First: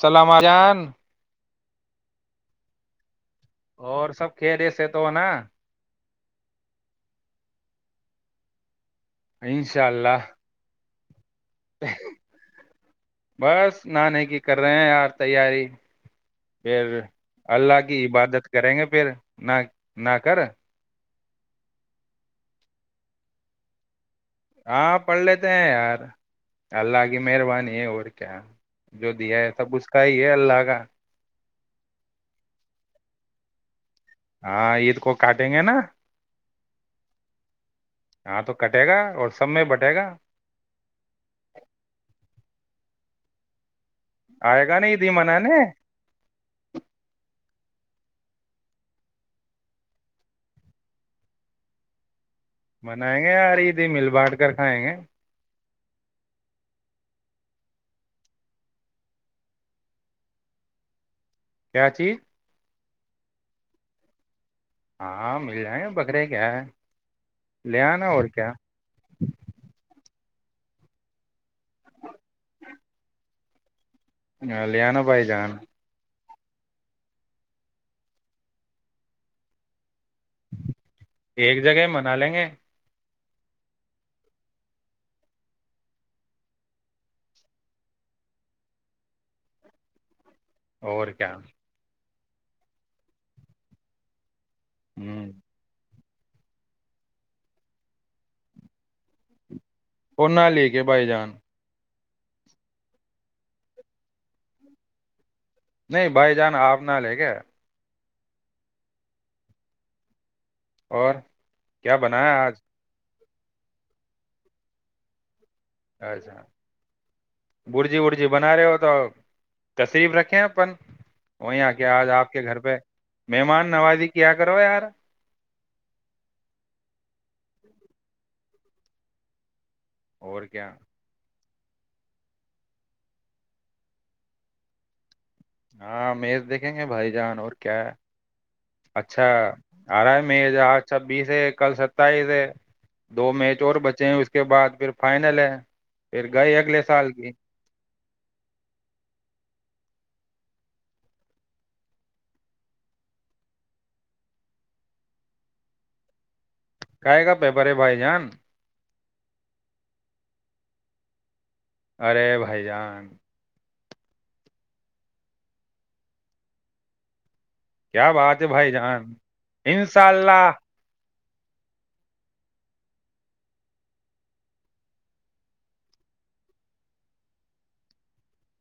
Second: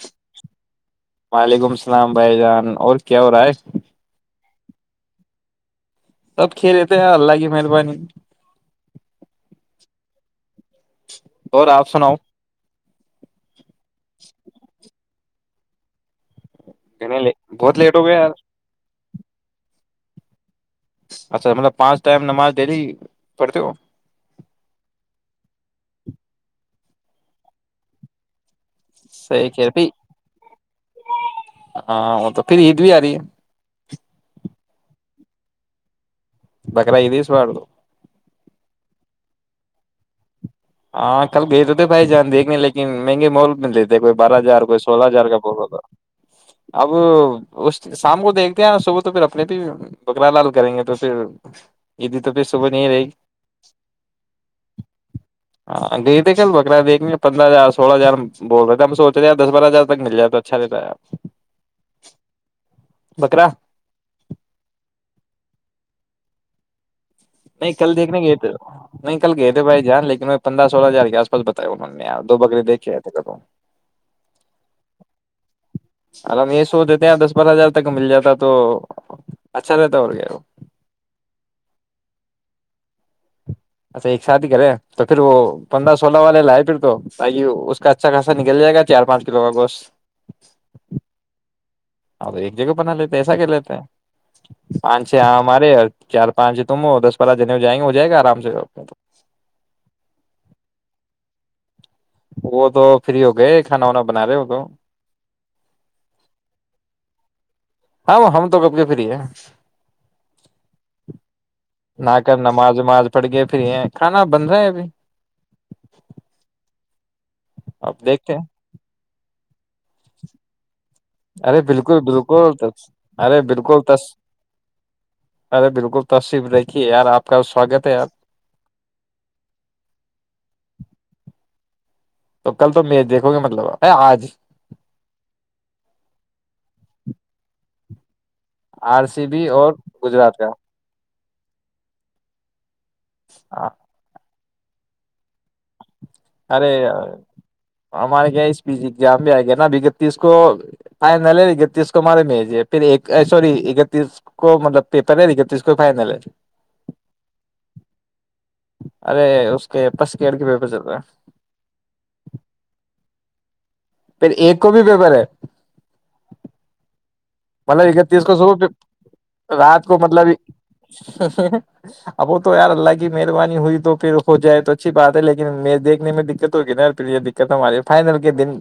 سلامہ جان اسلام بائی جان اور کیا ہو رہا ہے کہ خیریت سے تو ن سب خیریت ہیں اللہ کی مہربانی انشاء اللہ اور آپ سناؤ بس نے کی کر رہے ہیں یار تیاری پھر کہنے لے بہت اللہ لیٹ کی ہو گیا یار عبادت کریں گے پھر نہ نہ کر اچھا مطلب پانچ ٹائم نماز ڈیلی پڑتی ہو ہاں پڑھ لیتے ہیں یار اللہ کی مہربانی ہے اور کیا جو دیا صحیح ہے کہہ سب اس رہی کا ہی ہے اللہ کا ہاں وہ تو پھر عید بھی آ رہ ہے ہاں عید کو کاٹیں گے نا بکرائی دیس والڑ دو ہاں تو کٹے گا اور سب میں بٹے گا ہاں کل گئے تو تھے بھائی جان دیکھنے لگ کے میںے مول بند کوئی بارہ ہزار آئے کوئی گا نا عید سولہ ہی ہزار کا ب منانے ہوگ اب اس شام کو دیکھتے ہیں نا صبح تو پھر اپنے بھی بکرا لال کریں گے تو پھر عید منائیں گے یار عید مل بانٹ کر کھائیں گے ہاں گئے تھے کل بکرا دیکھ پندرہ ہزار سولہ ہزار بول رہے تھ ہم سوچ رہے دس بارہ ہزار تک مل جائے تو اچھا رہتا ہےب کیا تھی بکرا ہاں مل جائیں بکرے کیا ہے نہیں لے کل آنا دیکھنے اور گئے تھے کیا نہیں کل گئے تھے بھائی جان ل کے وں پندرہ سولہ ہزار کے آس پا بتایا انہوں نے دو بکرے دیکےئے تھے کوں ہاں لیانا بائی جان آر یہ سو دیتے ہیں دس بارہ ہزار تک مل جاتا تو اچھا رہتا اور کیا ایک جگہ منا لیں گے اچھا ایک ساتھ ہی کرے تو پھر وہ پندرہ سولہ والے لائے پھر تو تاک اس کا اچھا خاصا نکل جائے گا چار پانچ کلو کا گوشت اور کیا ا ایک جگہ پر نہ لیتے ایسا کہ لیتے ہیں پانچ ہوں ہاں مارے چار پانچ تم دس بارہ جنے ہو جائیں گے ہو جائے گا آرام سے اور نہ لے کے بائی جان وہ تو فری ہو گئے کھانا وانا بنا رہے وہ تو نہیں بھائی جان آپ نہ لے کے ہاں ہم تو کب کے فری ہیں اور کیا نہ بنایا کر آج نماز وماز پڑ گیا پھر یہ کھانا بند رہا ہے ابھی اچھا اب برجی رجی دیکھتے ہیں بنا رہے ہو تو تشریف رکھیں اپن ارے وہیں کیا بالکل آج آپ کے بالکل گھر پہ تس ارے مہمان بالکل نوازی تس کیا کرو یار ارے بالکل تشریف دیکھیے یار آپ کا سواگت ہے آپ اور کیا تو کل تو م دیکھو گے مطلب ا آج ہاں مز دیکھیں گے بھائی جان اور کیا ہے آر اچھا سی بی اور آ رہا ہے گجرات میں کا جاں بیس ہے کل ستائیس ہے دو میچ اور بچے ہیں اس اس کے بعد پھر فائنل ہے پھر گئے ارے اگلے سال کی ہمار اس پز جبے آ گے نا بگ اکتیس کو فائنل ہے اکتیس کو مارے میں پھر سوری اکتیس کو مطلب پیپر ہے اکتیس کو فائنل ہے کا کا پہپرے بھائی جان ارے اس کے پس کڑ کے پی پہ چل رہا ہے ارے بھائی جان پھر ایک کو بھی پپر ہے مطلب کیا اکتیس کو بات ہے صبح بھائی جان پ رات کو انشاء مطلب اللہ اب وہ تو یار اللہ کی مہربانی ہوئی تو پھر ہو جائے تو اچھی بات ہے لیکن دیکھنے میں دقت ہوگی نا ی پھر یہ دقت ہماری فائنل کے دن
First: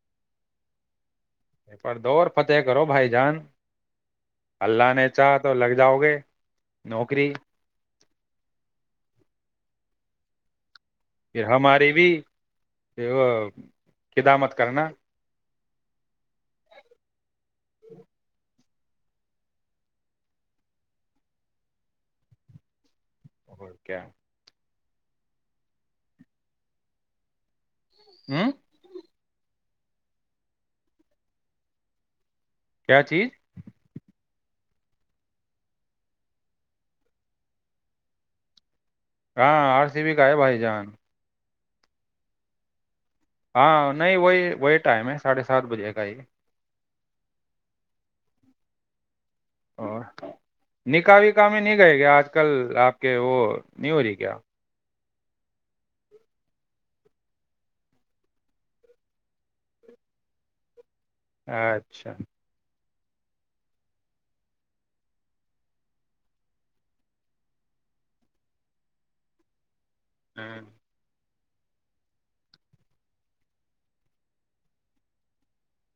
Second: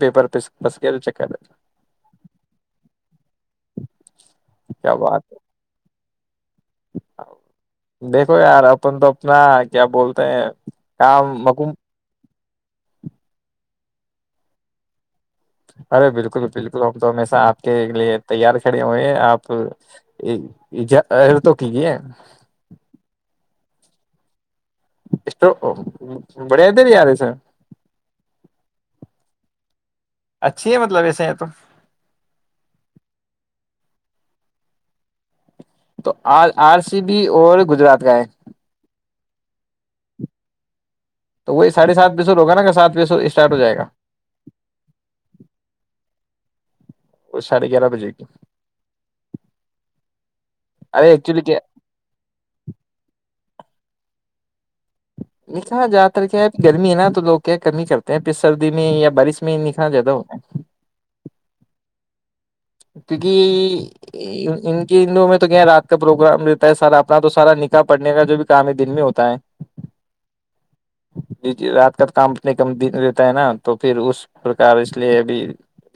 پیپر پ بس کے چکر ہے پر دوور فتح کرو بھائی جان اللہ کیا نے بات چاہ تو لگ جاؤ گے نوکری دیکھو یار اپن تو اپنا کیا بولتے ہیں کام پھر مکم ہماری بھی وہ خدامت کرنا ارے بالکل بالکل ہم تو ہشہ آ لیے تیاری کھڑے ہوئے ہیں آپ تو کیجے ا کیا اس بڑھیا ت نہیں یار ہے سر ہوں اچھی ہے مطلب ایسے ہیں تو کیا چیز تو آ آر سی بی اور گجرات کا ہے ہاں آر سی بھی کا ہے بھائی جان تو وہی ساڑے سات بسوگ نا سات بے سو اسٹارٹ ہو جائے گا ہاں نہیں وہی وہی ٹائم ہے ساڑھے سات بجے کا ہی وہ ساڑھے گیارہ بجے کی ا ارے نکاح ایکچولی وکا کیا میں نہیں گئے گے آج کل آپ کے وہ نہیں ر کیا نکا زیادہ تر کیا ہے گرمی ہے نا تو لوگ کیا کمی ہی کرتے ہیں پھر سردی میں یا بارش میں نکا زیادہ ہوتے ہیں اچھا کیونکہ ان کے دنوں میں تو کیا رات کا پروگرام رہتا ہے سارا اپنا تو سارا نکاح پڑنے کا جو بھی کام ہے دن میں ہوتا ہے ہاں رات کا تو کام اتنے کم دن رہتا ہے نا تو پھر اس پرکار اس لیے ابھی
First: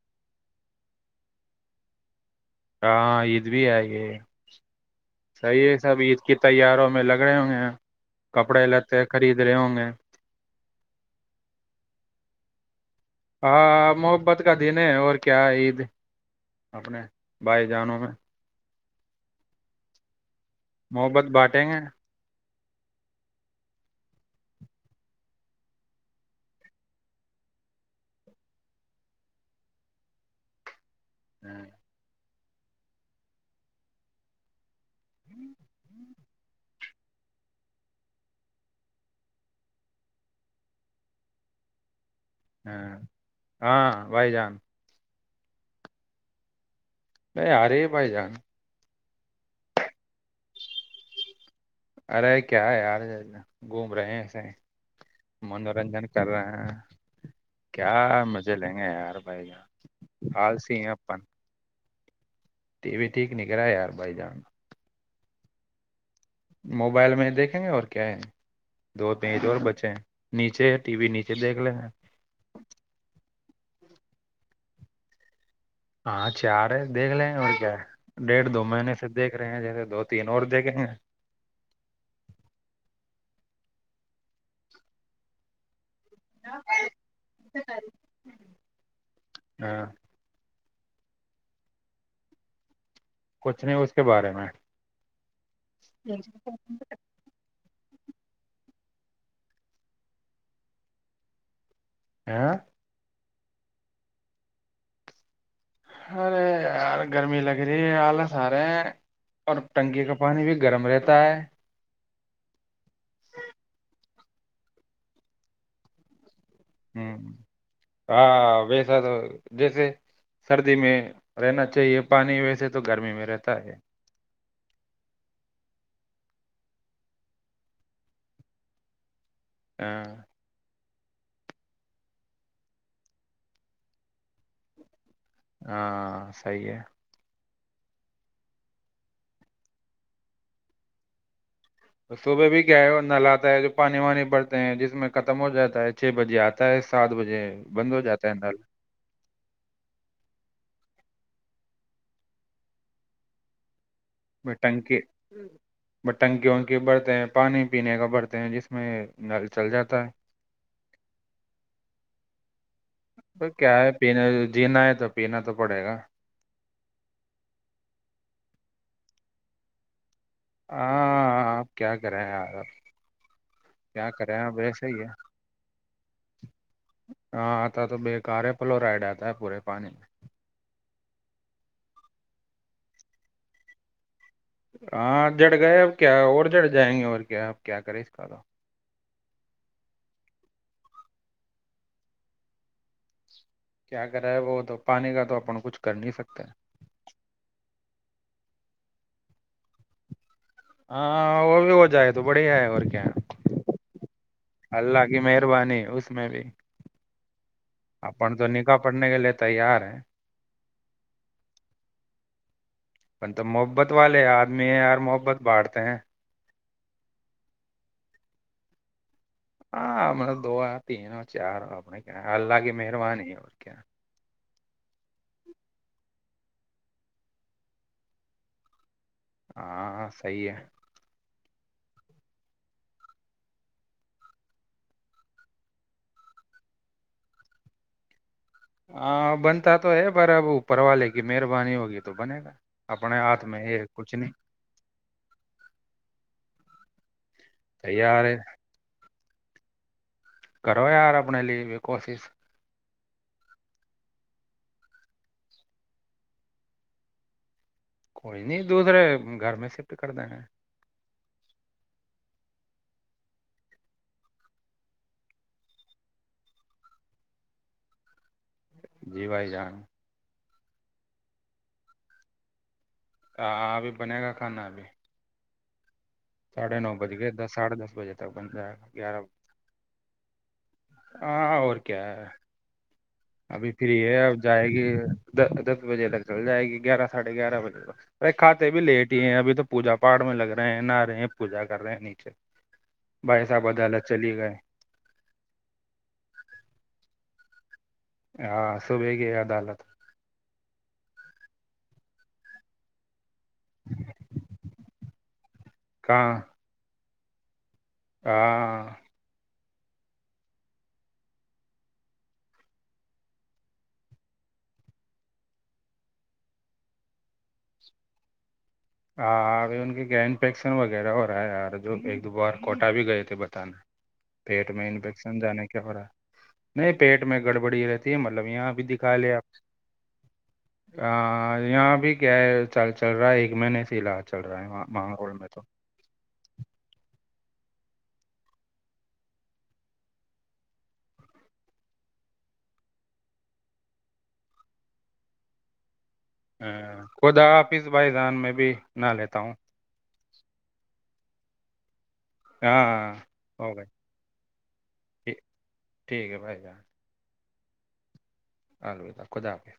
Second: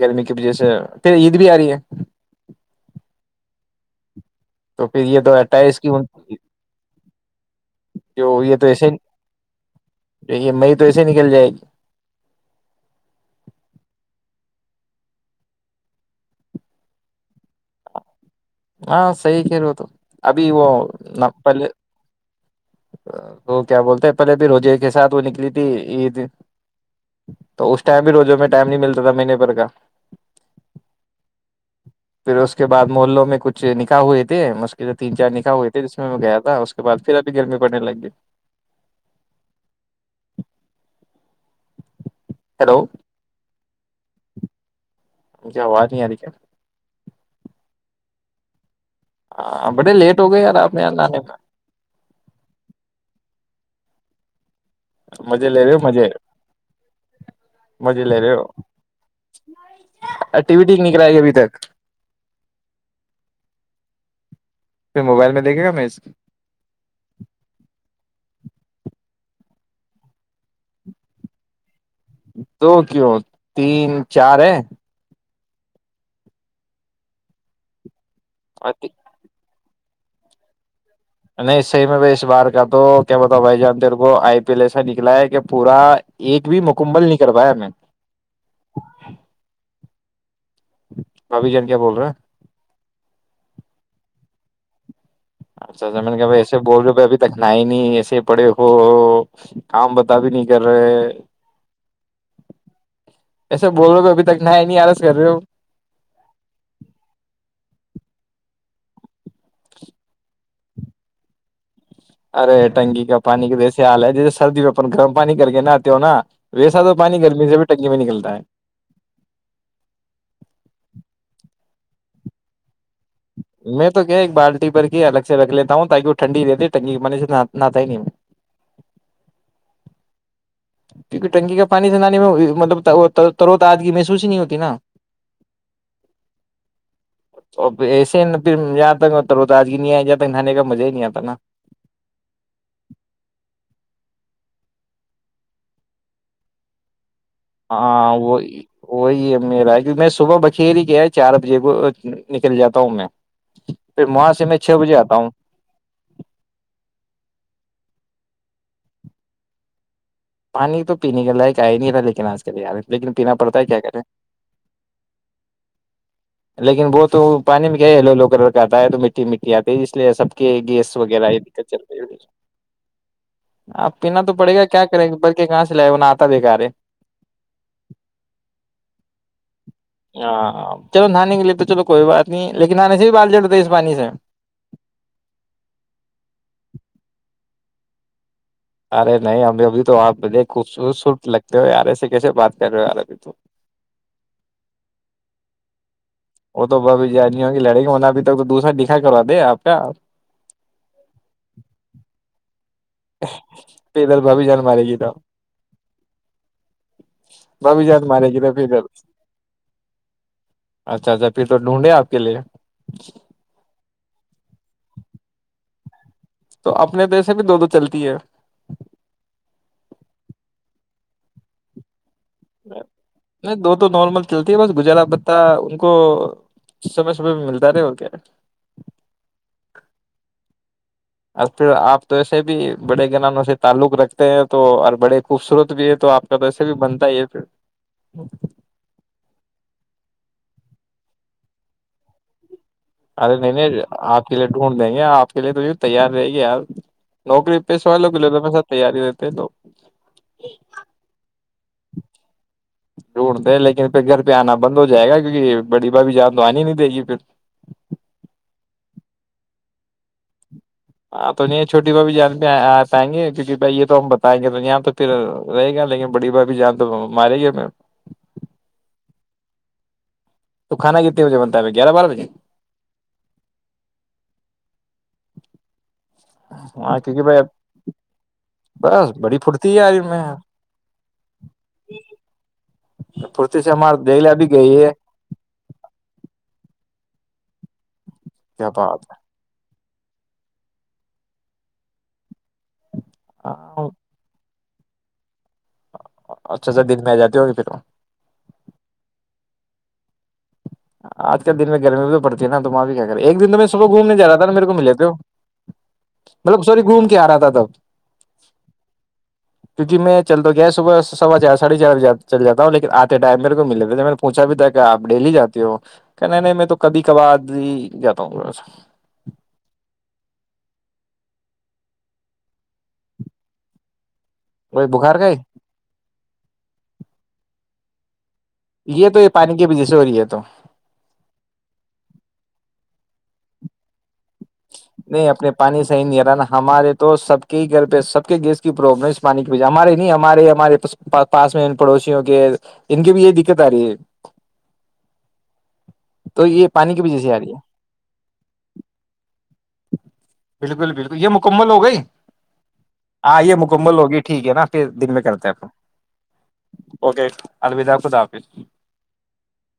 گرمی کی وجہ سے پھرید بھی آ رہی ہے ہاں عید بھی آ یہ تو پھر یہ تو صحیح ہے اٹھائیس سب عید کی تیاروں میں لگ رہے ہوں گے جو یہ کپڑے تو ایسے لیتے خرید رہے ہوں گے توسے نکل جائے گی ہاں محبت کا دن ہے اور کیا عید اپنے بھائی جانوں میں ہاں سی کرو تو ابھی وہ ن محبت پل بانٹیں گے وہ کیا بولتے پہلے بھی روزے کے ساتھ وہ نکلی تھی عید تو اس ٹائم بھی روزے میں ٹائم نہیں ملتا تھا مہینے پر کا ہوں پھر اس کے بعد محلوں میں کچھ نکاح ہوئے تھے اس کے جو تین چار نکاح ہوئے تھے جس میں میں گیا تھا اس کے بعد پھر ابھی گرمی پڑنے لگ گی ہاں ہاں بھائی جان مجھے آواز نہیں آ رہی کیا نہیں آ رہے بھائی جان ہاں بڑے لیٹ ہو گئے یار آپ میں یہاں آنے میں ارے کیا ہے یارنا گھوم رہے ہیں ایسے میں مزے لے رہے ہو منورنجن مزے کر رہے ہیں کیا مزے لے رہے مجھے ہو لیں گے یار بھائی یہ ٹی وی آالسی ٹھیک ہیں نہیں کرائی اپن ابھی تک و ٹیک نگررہ یار بھائی جان پھر موبائل میں دیکھے گا میں اس موبائل میں دیکھیں گے اور کیا ہے دو پیج اور بچے ہیں نیچے ٹی وی نیچے دیکھ لے ہیں تو کیوں تین چار ہے ہاں چار دیکھ لے ا کیا ڈیڑھ دو اور مہینے سے دیکھ رہے ہیں جیسے دوتی ن اورور دیک گا نہیں صحی میں ب اس بار کا تو کیا بتاؤ بھائی جان تیر کو آئی پی ایل ایسا نکلا ہے کہ پورا ایک بھی مکممل نہیں کر پایا ہاں ربھی جان کیا بول رہے ہیں کچھ نہیں اس کے بارے میں اچھا زمین کہ ب ایسے بول رہ ہو ابھی تک نہ ہی نہیں ایسے پڑے ہو تو کام بتا بھی نہیں کر رہے آ ایسے بول رہو ابھی تک نہ ہے نہیں آرس کر رہے ہو ارے یار گرمی لگ رہی ہے آلس آ رہے ہیں اور ٹنکی کا پانی بھی گرم رہتا ہے ارے ٹنکی کا پانی کا جیسے حال ہے جیسے سردی میں اپن گرم پانی کر کے نہ آتے ہو نا ویسا تو ہ پانی گرمی سے بھی ٹنکی میں نکلتا ہے ہاں ویسا تو جیسے سردی میں رہنا چاہیے پانی و سے تو گرمی میں رہتا ہے میں تو کیا ایک بالٹی کے الگ سے رکھ لیتا ہوں تاکہ وہ ٹھنڈی رہتی ٹنگ م سے ہی نہیں ہاں کیونکہ ٹنکی کا پانی سنانے میں مطلب تروت آج کی محسوس ہی نہیں ہوتی نا ہاں صی ہے اورھر ایسے نا پھر جاں تکتا آج نہیں آ جاں تک نہانے کا مزہ ہی نہیں آتا نا صبح بھی کیا ہے نل آتا ہے جو پانی وانی بڑتے ہیں جس میں ختم ہو جاتا ہے چھ بجے آتا ہے سات بجے بند ہو ہاں جاتا ہے نل وہی وہی ہے میرا کیکہ میں صبح بکھیر ہی گیا چار بجے کو نکل جاتا ہوں میں پھر وہاں سے میں چھ بجے بٹنکی آتا ہوں ب ٹنکیوں کے برتے ہیں پانی پینے کا برتن ہیں جس میں نل چل جاتا ہے پانی تو پینے کے لائق آیا نہیں تھا لیکن آج کل ار لیکن پینا تو پڑتا ہے کیا کریں پینا جینا ہے تو پینا تو پڑے گا لیکن وہ تو پانی میں کیا ہے لو لو کلر کا آتا ہے تو مٹی مٹی آتی ہے اس لیے ساب کہ گیس وغیرہ یہ ہاں دقت آپ چل کیا رہی کریں یار آپ آ کیا پینا تو کریں آپ پڑے گا کیا ویسے ہی ہے کرے گا بڑک کہاں سے لائے نہ آتا ب کارے ہاں آتا تو بےیکار ہے فلورائڈ آتا ہے پورے پانی میں ہاں چلو نانن لیے تو چلو کوئی بات نہیں لیکن آنے سے بھی بال جڑتے اس پانی سے ہاں جڑ گئے اب کیا اور جڑ جائیں گے اور کیا اب کیا کریں اس کا تو ارے نہیں ہمیں ابھی تو آپ بے خوبصصوت لگتے ہو یارے سے کیسے بات کر رہے ہو یار ا تو کیا کر رہا ہے وہ تو پانی کا تو اپ کچھ کر نہیں سکتے وہ تو ب ا جج ہوگیڑیں گے انہ ابھی تک تو دوسرا کیا کرا دے آپ کیاپ ہاں وہ بھی ہو جائے تو بڑی ہے اور کیا پھر ادھر بھابھی جان مارے گی اللہ تو کی مہربانی اس میں بھی بھابھی جان مارے اپن گی تو پھر نکاح ادھر پڑنے کے لیے تیار ہے اچھا اچھا پھر تو ڈھونڈے آپ کے لیے پ تو محبت والے آدمی ہیں یار محبت باٹتے ہیں تو اپنے پیسے بھی دو دو چلتی ہے ہاں ہم نے دو ہے تین ہو چار ہم اللہ کی مہربانی ہے اور نہیں دو کیا تو نارمل چلتی بس گجالا پتہ ان کو سمے سمے میں ملتا رہے اور کیا ہاں ہاں صحی ہے اور پھر آپ تو ایسے بھی بڑے گنانوں سے تعلق رکھتے ہیں تو اور بڑے خوبصورت بھی ہے تو آپ کا تو ایسے بھی بنتا ہی ہے پ ہاں بنتا تو ہے پر اب پروا لے گی مہربانی ہوگی تو بنے گا اپنے ارے ہاتھ نہیں میں نہیں یہ کچھ آپ نہیں کے لیے ڈھونڈ دیں گے آپ چلے تو تیار رہے گی نوکری پیشے والوں کے تیار لے ہے تو پیسا تیاری رہتے ہیں ل جچ کرو یار اپنے لی بھی کوشش ڈھونڈتے ہیں لیکن پھر گھر پہ آنا بند ہو جائے گا کیونکہ بڑی بھابھی جان تو آنی نہیں دے گی پھر کوئی نہیں دوسرے گھر میں شفٹ کر دا ہاں تو نہیں چھوٹی بھا بھیھی جان پہ آ پائیں گے کیونکہ بھائی یہ تو ہم بتائیں گے تو یہاں تو پھر رہے گا لیکن بڑی بھھی جان تو مارے گی ہم جی بھائی جان تو کھانا کتنے بجے بنتا ہے گیارہ بارہ بجے ہ ابھی بنے گا کھانا ابھی ساڑھے نو ہاں بج کیونکہ کے بھائی دس ساڑھے دس بجے تک بن جائے گا بس گیارہ ب بڑی پھرتی ہے یار ان میں ہاں اور کیا ہے پھرتی ابھی سے ہمار فری دیکھ ہے لیا اب ابھی جائے گئی گی ہے دس بجے تک چل جائے گی گیارہ ساھے گار بجے تک ارے کیا کھاتے بھی بات لیٹ ہے ہی ہیں ابھی تو پوجا پاڑ میں لگ رہے ہیں نہا رہے ہیں پوجا کر رہے ہیں نیچے بھائی صاحب ہاں ادالت چلی گئے اچھا اچھا دن میں آ جاتی ہوگی پھر ہاں صبح کی عدالت آج ک دن میں گرمی بھی پڑتی ہے نا تم آ بھی کیا کرتے ایک دن تو میں صبح گھومنے جا تھا ن میرے کو ملے تھ ہو کہاں مطلب سوری گھوم کیا آ رہا تھا تب ہاں کیک میں چل تو گیا صبح سوا چار ساڑھے چار بجے چل جاوں لن آتےٹائم میرے کو ملےتا تھا میں نے پوچھا بھی تھا کہ آپ ڈیلی جاتے کہ نہیں میں تو کبھی کبار آد ہی جاتا ہوںا ہاں اب ان کے کیا انفیکشن وغیرہ ہو رہا ہے یار جو ایک دو بار کوٹا بھی گئے تھے بتانا پیٹ وہی میں بخار کا ہی انفیکشن جانے کی ہو رہا ہے نہیں پیٹ میں گڑ [unintelligible] مطلب یہاں بھی یہ دکھا تو یہ لے پانی آپ کی وجہ سے ہو رہی ہے تو ہ یہاں بھی کیا ہے چل چل رہا ہے ایک مہینے فلاات نہیں اپنے پانی صی نہیں ہ رہا نا ہمارے تو سب کئی گھر پہ سب کے گیس کی پرابلم ہے پانی کی وجہ ہمارے نہیں ہمارے ہمارے پاس میں پڑوسیوں کے ان کی بھی یہ دقت آ رہی ہے تو ہ یہ پانی کی وجہ سے آ خودا رہی ہے آفس بھائی جان میں بھی نہ لیتا ہوں بالکل بالکل یہ مکمل ہو گئی ہاں یہ ہو گئی مکمل ہوگی ٹھیک ہے نا پھر دن میں ٹھیک کرتے آپ ٹھیک ہے بھائی اوکے الویدا خدا حافظ الویدا خدا حافظ